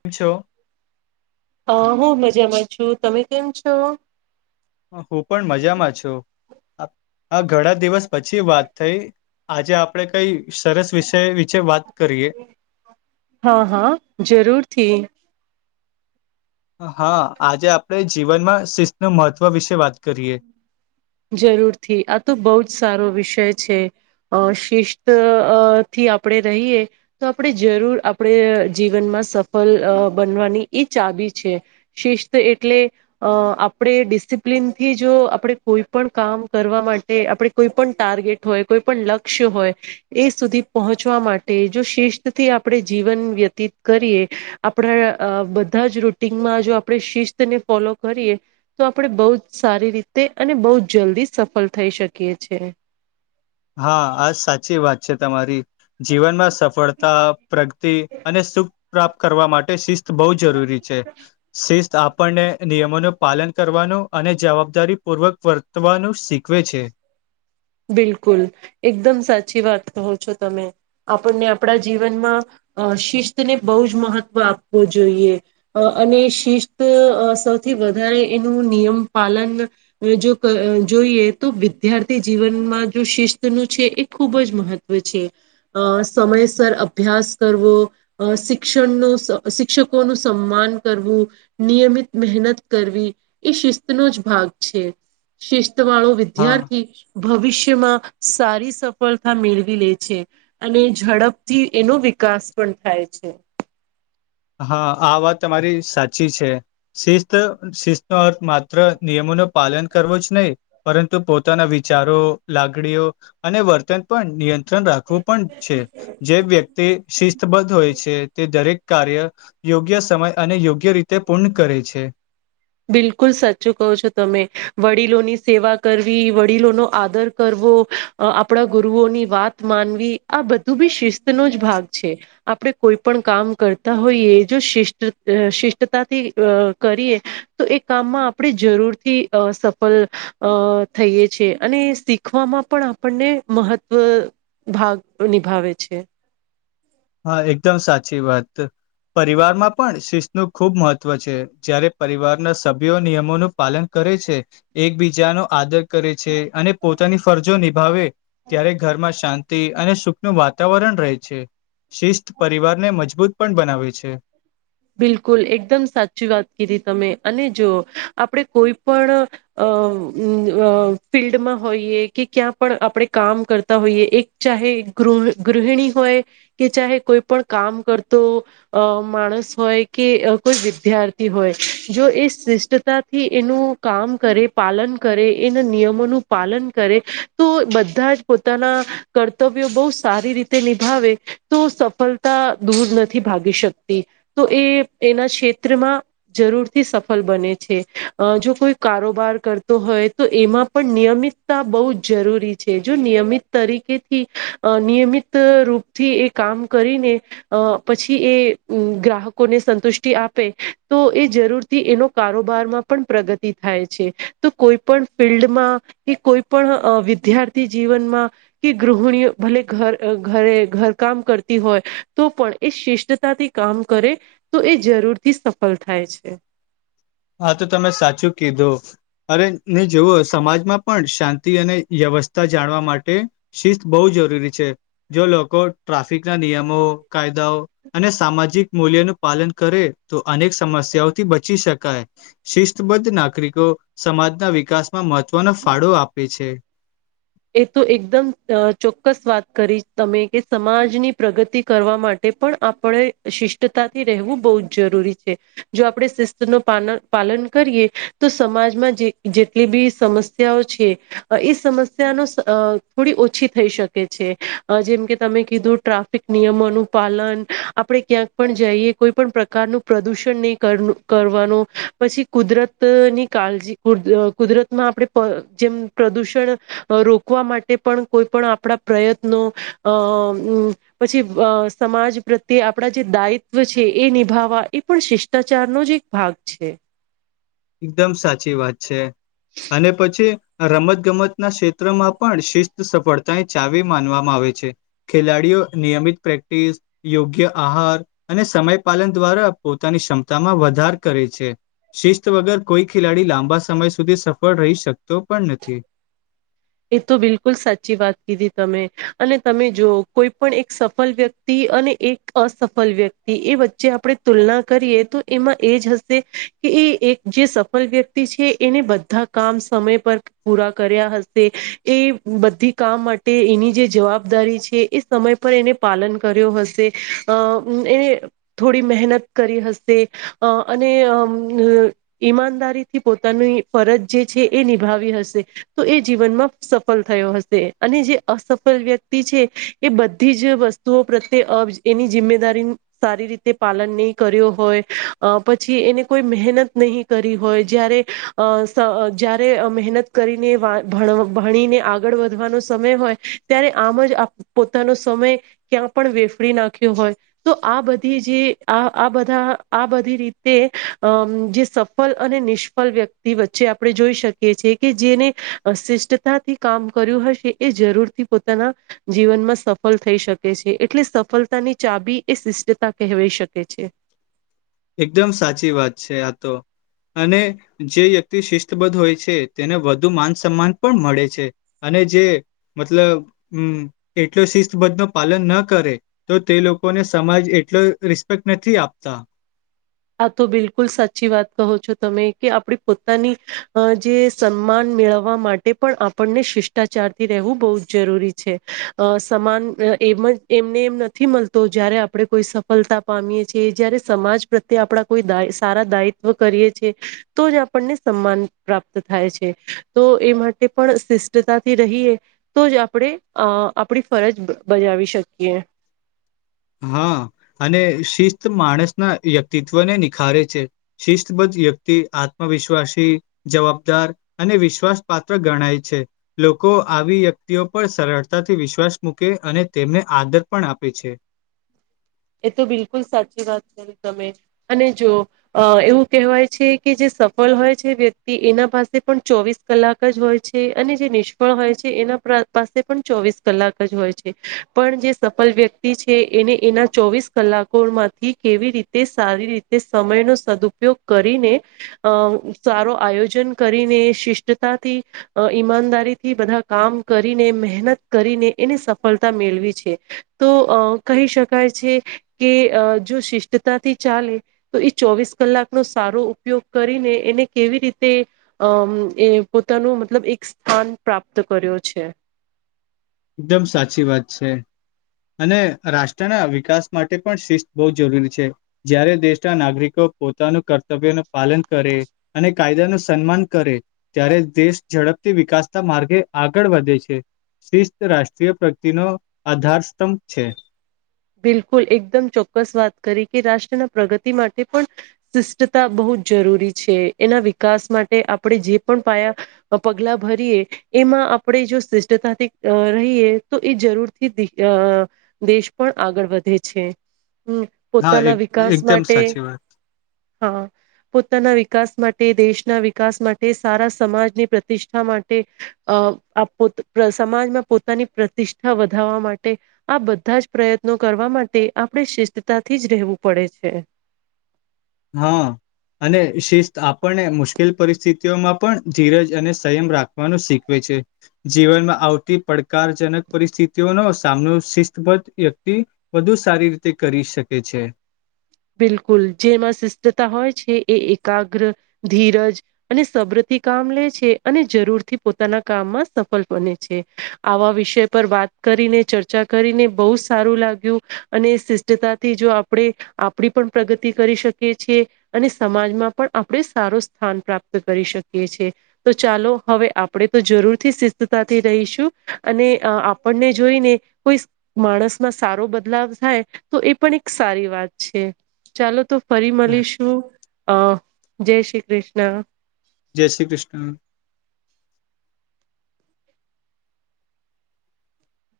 કેમ છો? હ હું મજામાં છું, તમે કેમ છો? હું પણ મજામાં છું, આ આ ઘણા દિવસ પછી વાત થઈ. આજે આપડે કઈ સરસ વિષય વિચે વાત કરીએ. હા હા જરૂરથી હા, આજે આપણે જીવનમાં શિસ્તનું મહત્ત્વ વિશે વાત કરીએ. જરૂરથી, આ તો બહુ જ સારો વિષય છે. અ શિસ્ત અ થી આપણે રહીએ, તો આપણે જરૂર આપણે જીવનમાં સફલ અ બનવાની ઇ ચાબી છે, શિસ્ત એટલે અ આપણે ડી સિપ્લિનથી જો આપણે કોઈ પળ કામ કરવા માટે, આપડે કોઈ પળ ટાર્ગેટ હોય, કોઈ પળ લક્ષ્ય હોય, એ સુધી પોહ ચવા માટે જો શિસ્તથી આપણે જીવન વ્યતીત કરીએ, આપણા અ બધા જ રૂટીનમાં જો આપણે શિસ્તને ફોલો કરીએ, તો આપડે બઉ જ સારી રીતે અને બઉ જ જલ્દી સફલ થઈ શકીયે છે. હા આ સાચી વાત છે તમારી, જીવનમાં સફળતા પ્રગતિ અને સુખ પ્રાપ્ત કરવા માટે શિસ્ત બહુ જરૂરી છે, શિસ્ત આપણને અ નિયમોનું પાલન કરવાનું અને જવાબદારીપૂર્વક વર્તવાનું શીખવે છે. બિલકુલ, એકદમ સાચી વાત કહો છો તમે. આપણને આપણા જીવનમાં અ શિસ્તને બહુ જ મહત્વ આપુ જોઈએ. અને શિસ્ત અ સૌથી વધારે એનું નિયમ પાલન જો ક જો ઈએ તો વિદ્યાર્થી જીવનમાં જો શિસ્ત નું છે, એ ખૂબ જ મહત્વ છે, અ સમયસર અભ્યા સ કરવો, અ શિક્ષણ નું સ શિક્ષકો નું સન્માન કરવું, નિયમિત મહેનત કરવી, એ શિસ્તનો જ ભાગ છે, શિસ્ત વાળો હા વિદ્યાર્થી ભવિષ્યમાં સારી સફળતા મેળવી લે છે, અને ઝડપથી એનો વિ કાસ પણ થાય છે. [inaudible] હા આ વાત તમારી સાચી છે, શિસ્ત શિસ્તનો અર્થ માત્ર નિયમો નો પાલન કરવો જ નહીં, પરંતુ પોતાના વિચારો, લાગણીઓ અને વર્તન પણ નિયં ત્રળ રાખવું પણ છે, જે વ્યક્તિ શિસ્તબદ્ધ હોય છે, તે દરેક કાર્ય યોગ્ય સમય અને યોગ્ય રીતે પૂર્ણ કરે છે. બિલકુલ સાચું કહો છો તમે, વડીલોની સેવા કરવી, વડીલોનો આદર કર વો અ આપણા ગુરુઓની વાત માનવી, આ બધું બી શિસ્ત નો જ ભાગ છે. આપણે કોઈ પણ કામ કરતા હોઈએ, જો શિ્ટ શિષ્ટતાથી અ કરીએ તો એ કામમાં આપણે જરૂરથી અ સફલ અ થઈએ છે અને એ સીખવામાં પણ આપણને મહત્વ ભાગ નિભાવે છે. હા એકદમ સાચી વાત. પરિવારમાં પણ શીશ નું ખૂબ મહત્વ છે, જયારે પરિવારના સભ્યો નિયમોનું પાલન કરે છે, એકબીજાનો આદર કરે છે અને પોતાની ફરજો નિભાવે, ત્યારે ઘરમાં શાં તી અને સુખનું વાતાવરણ રહે છે. શિસ્ત પરિવારને મજબૂત પણ બનાવે છે બિલકુલ એકદમ સાચી વાત કરી તમે અને જો આપણે કોઈ પણ ફિલ્ડમાં હોઈએ કે ક્યાં પણ આપણે કામ કરતા હોઈએ એક ચાહે ગૃહિણી હોય કે ચાહે કોઈ પણ કામ કરતો માણસ હોય કે કોઈ વિદ્યાર્થી હોય જો એ શિષ્ટતાથી એનું કામ કરે પાલન કરે એના નિયમોનું પાલન કરે તો બધા જ પોતાના કર્તવ્ય બહું સારી રીતે નિભાવે તો સફળતા દૂર નથી ભાગી શકતી તો એ એના ક્ષેત્રમાં જરૂરથી સફળ બને છે જો કોઈ કારોબાર કરતો હોય તો એમાં પણ નિયમિતતા બહુ જ જરૂરી છે જો નિયમિત તરીકેથી અ નિયમિત રૂપથી એ કામ કરીને અ પછી એ ગ્રાહક લોકોને સંતુષ્ટિ આપે તો એ જરૂર થી એનો કારોબારમાં પણ પ્રગતિ થાય છે તો કોઈ પણ ફિલ્ડમાં કે કોઈ પણ વિદ્યાર્થી જીવનમાં કે ગૃહિણીઓ ભલે ઘર ઘરે ઘર કામ કરતી હોય તો પણ એ શિષ્ટતાથી કામ કરે તો એ જરૂરથી સફળ થાય છે હા તો તમે સાચું કીધો અરે ને જોવોઓ સમાજમાં પણ શાંતિ અને વ્યવસ્થા જાણવા માટે શિસ્ત બહુ જરૂરી છે જો લોકો ટ્રાફિક ના નિયમો કાયદાઓ અને સામાજિક મૂલ્યો નું પાલન કરે તો અનેક સમસ્યાઓથી બચી શકાય શિસ્તબદ્ધ નાગરિકો સમાજના વિકાસમાં મહત્વનો ફાળો આપે છે એ તો એકદમ ચોક્કસ વાત કરીશ તમે કે સમાજની પ્રગતિ કરવા માટે પણ આપણે, શિષ્ટતા થી રહેવું બહુ જ જરૂરી છે. જો આપે શિસ્ત નુ પાલન. પાલન કરીએ તો સમાજમાં જેટલી બી સમસ્યાઓ છેઃ એ સમસ્યા થોડી ઓછી થઈ શકે છે. જેમકે તમે કીધું ટ્રાફિક નિયમોનું પાલન પાલન આપડે ક્યાંક પણ જઈએ કોઈ પણ પ્રકારનું પ્રદુષણ નહીં કરવાનું, પછી કુદરત ની કાળજી કુદરત માં આપણે જેમ પ્રદુષણ. રોકવા માટે પણ કોઈ પણ આપણા પ્રયત્નો અ પછી. સમાજ પ્રત્યે આપણા જે દાયિત્વ છે. એ નિભાવવા એ પણ શિષ્ટાચારનો જ એક ભાગ છે. એકદમ સાચી વાત છે. અને પછી રમતગમત ના ક્ષેત્રમાં પણ શિસ્ત સફળતાની ચાવી માનવામાં આવે. ખેલાડીઓ નિયમિત પ્રેક્ટિસ યોગ્ય આહાર અને સમય પાલન દ્વારા. પોતાની ક્ષમતામાં વધારો કરે છે. શિસ્ત, વગર કોઈ ખેલાડી લાંબા સમય સુધી સફળ રહી શકતો પણ નથી. એ તો બિલકુલ સાચી વાત કીધી તમે અને તમે જો કોઈ પણ એક સફળ વ્યક્તિ. અને એક અસફલ વ્યક્તિ એ વચ્ચે આપણે તુલના કરીએ તો એમાં એ જ હશે. કે એ એક જે સફળ વ્યક્તિ છે. એને બધા કામ સમય પર પૂરા કર્યા. એ બધી કામ માટે એની જે જવાબદારી છે. એ સમય પર એને પાલન કરયો એ થોડી મહેનત કરી હશે અને. ઈમાનદારી થી પોતાની ફરજ જે છે. એ નિભાવી હશે તો એ જીવનમાં સફળ થયો હશે અને જે અસફલ વ્યક્તિ છે. એ બધી જ વસ્તુઓ, પ્રત્યે એની જિમ્મેદારી સારી રીતે પાલન નહી કર્યો હોય પછી એને કો મહેનત નહી કરી હોય જ્યારે જ્યારે મહેનત કરીને. ભણ ભણીને આગળ વધવાનો સમય હોય ત્યારે આમ જ પોતાનો સમય કયાક. પણ વેફડી નાખ્યો હોય તો આ બધી જે આ બધા આ બધી રીતે. અમ જે સફળ અને નિષ્ફળ વ્યક્તિ વચ્ચે આપણે જોઈ શકીએ છીએ કે જેને. અશિષ્ટતાથી કામ કર્યું હશે એ જરૂરથી પોતાના જીવનમાં સફળ થઈ શકે છે. એટલે સફળતાની ચાવી એ શિષ્ટતા કહેવાય શકે છે. એકદમ સાચી વાત છે. આ તો અને જે વ્યક્તિ શિસ્તબદ્ધ હોય છે. તેને વધુ માન સન્માન પણ મળે છે. જે મતલબ એટલો શિસ્તબદ્ધ નો પાલન ના કરે તો તે લોકોને. સમાજ એટલી રિસ્પેક્ટ નથી આપતા. હા તો બિલકુલ સાચી વાત કહો છો. તમે કે આપડે પોતાની જે સન્માન મેળવવા માટે પણ આપણને શિષ્ટાચારથી રહેવું બહુ જ જરૂરી છે અ સમાન એમ એમને એમ નથી મળતો જ્યારે આપડે કોઈ સફળતા પામીએ છીએ જયારે સમાજ પ્રત્યે આપડા કોઈ દા સારા દાયિત્વ કરીએ છીએ તો જ આપણને સન્માન પ્રાપ્ત થાય છે. તો એ માટે પણ શિષ્ટતાથી રહીએ તો જ આપડે અ આપડી ફરજ. બજાવી શકીએ. [inaudible] હા અને શિસ્ત માણસના વ્યક્તિત્વને નિખારે છે. શિસ્ત બધ વ્યક્તિ આત્મવિશ્વાસી જવાબદાર અને વિશ્વાસ પાત્ર ગણાય છે લો કો આવી વ્યક્તિઓ પર સરળતાથી વિશ્વાસ મૂકે અને તેમને આદર પણ આપે છે. એ તો બિલકુલ સાચી વાત કરી તમે અને જો અ એવું કહેવાય છે કે જે સફળ હોય છે વ્યક્તિ એના પાસે પણ ચોવીસ કલાક જ હોય છે અને જે નિષ્ફળ હોય છે એના પાસે પણ ચોવીસ કલાક જ હોય છે. પણ જે સફલ વ્યક્તિ છે. એને એનાં ચોવીસ કલાકો માંથી કેવી રીતે સારી રીતે સમયનો સદુપયોગ કરીને અ સારો આયોજન કરીને શિષ્ટતાથી ઈમાનદારીથી બધા કામ કરી મહેનત કરીને એને સફળતા મેળવી છે તો કહી શક કાય છે કે જો શિષ્ટતાથી ચાલે તો એ ચોવીસ કલાકનો સારો ઉપયો ગ કરીને એને કેવી રીતે અ એ પોતાનું મતલબ એક સ્થાન પ્રાપ્ત કર્યો છે. દમ સાચી વાત છે. અને રાષ્ટ્રના વિકાસ માટે પણ શિસ્ત બહુ જરૂરી છે જ્યારે દેશના નાગરિકો પોતાનું કર્તવ્ય ન પાલન કરે અને કાયદા નું સન્માન કરે ત્યારે દેશ જડ ડપથી વિકાસતા માર્ગે આગળ વધે છે શિસ્ રાષ્ટ્રીય પ્રગતિનો આધારસ્તંભ છે. બિલકુલ એકદમ ચોક્કસ વાત કરી કે રાષ્ટ્રના પ્રગતિ માટે પણ શિષ્ટતા બહુ જરૂરી છે એના વિકાસ માટે આપડે જે પણ પાયા પગલા ભરીએ એમ માં આપડે જો શિષ્ટતાથી રહીએ તો એ જરૂરથી અ દેશ પણ આગળ વધે છે. હમ હા પોતાના એક વિકાસ એકદમ માટે સાચી વાત. હા પોતાના વી કાસ માટે દેશના વિકાસ માટે સારા સમાજની પ્રતિષ્ઠા માટે અ આપો સમાજમાં પોતાની પ્રતિષ્ઠા વધારવા માટે આ બધા જ પ્રયત્નો કરવા માટે આપણે શિસ્તતાથી જ રહેવું પડે છે. હા. અને શિસ્ત આપણને મુશ્કેલ પરિસ્થિતિઓમાં પણ ધીરજ અને સંયમ રાખવાનું શીખવે. છે જીવનમાં આવતી પડકારજનક પરિસ્થિતિઓનો સામનો શિસ્તબદ્ધ વ્યક્તિ વધુ સારી રીતે કરી શકે છે. બિલકુલ જેમાં શિષ્ટતા હોય છે એ એકાગ્ર ધીરજ અને સબ્ર. થી કામ લે છે અને જરૂર થી પોતાના કામમાં સફળ બને છે આવા વિષય પર વાત કરીને ચર્ચા કરીને બહુ સારું લાગ્યું અને શિષ્ટતાથી જો આપડે આપ પડી પણ પ્રગતિ કરી શકીએ છીએ અને સમાજમાં પણ આપડે સારું સ્થાન પ્રાપ્ત કરી શક કિયે છે તો ચાલો હવે આપણે તો જરૂરથી શિસ્તાથી રહીશું અને આપ ને જોઈને કોઈ માણસ માં સારો બદલાવ થાય તો એ પણ એક સારી વાત છે ચાલો તો ફરી મલીશું અ જય શ્રી ક્રિષ્ન. જય શ્રી ક્રિષ્ન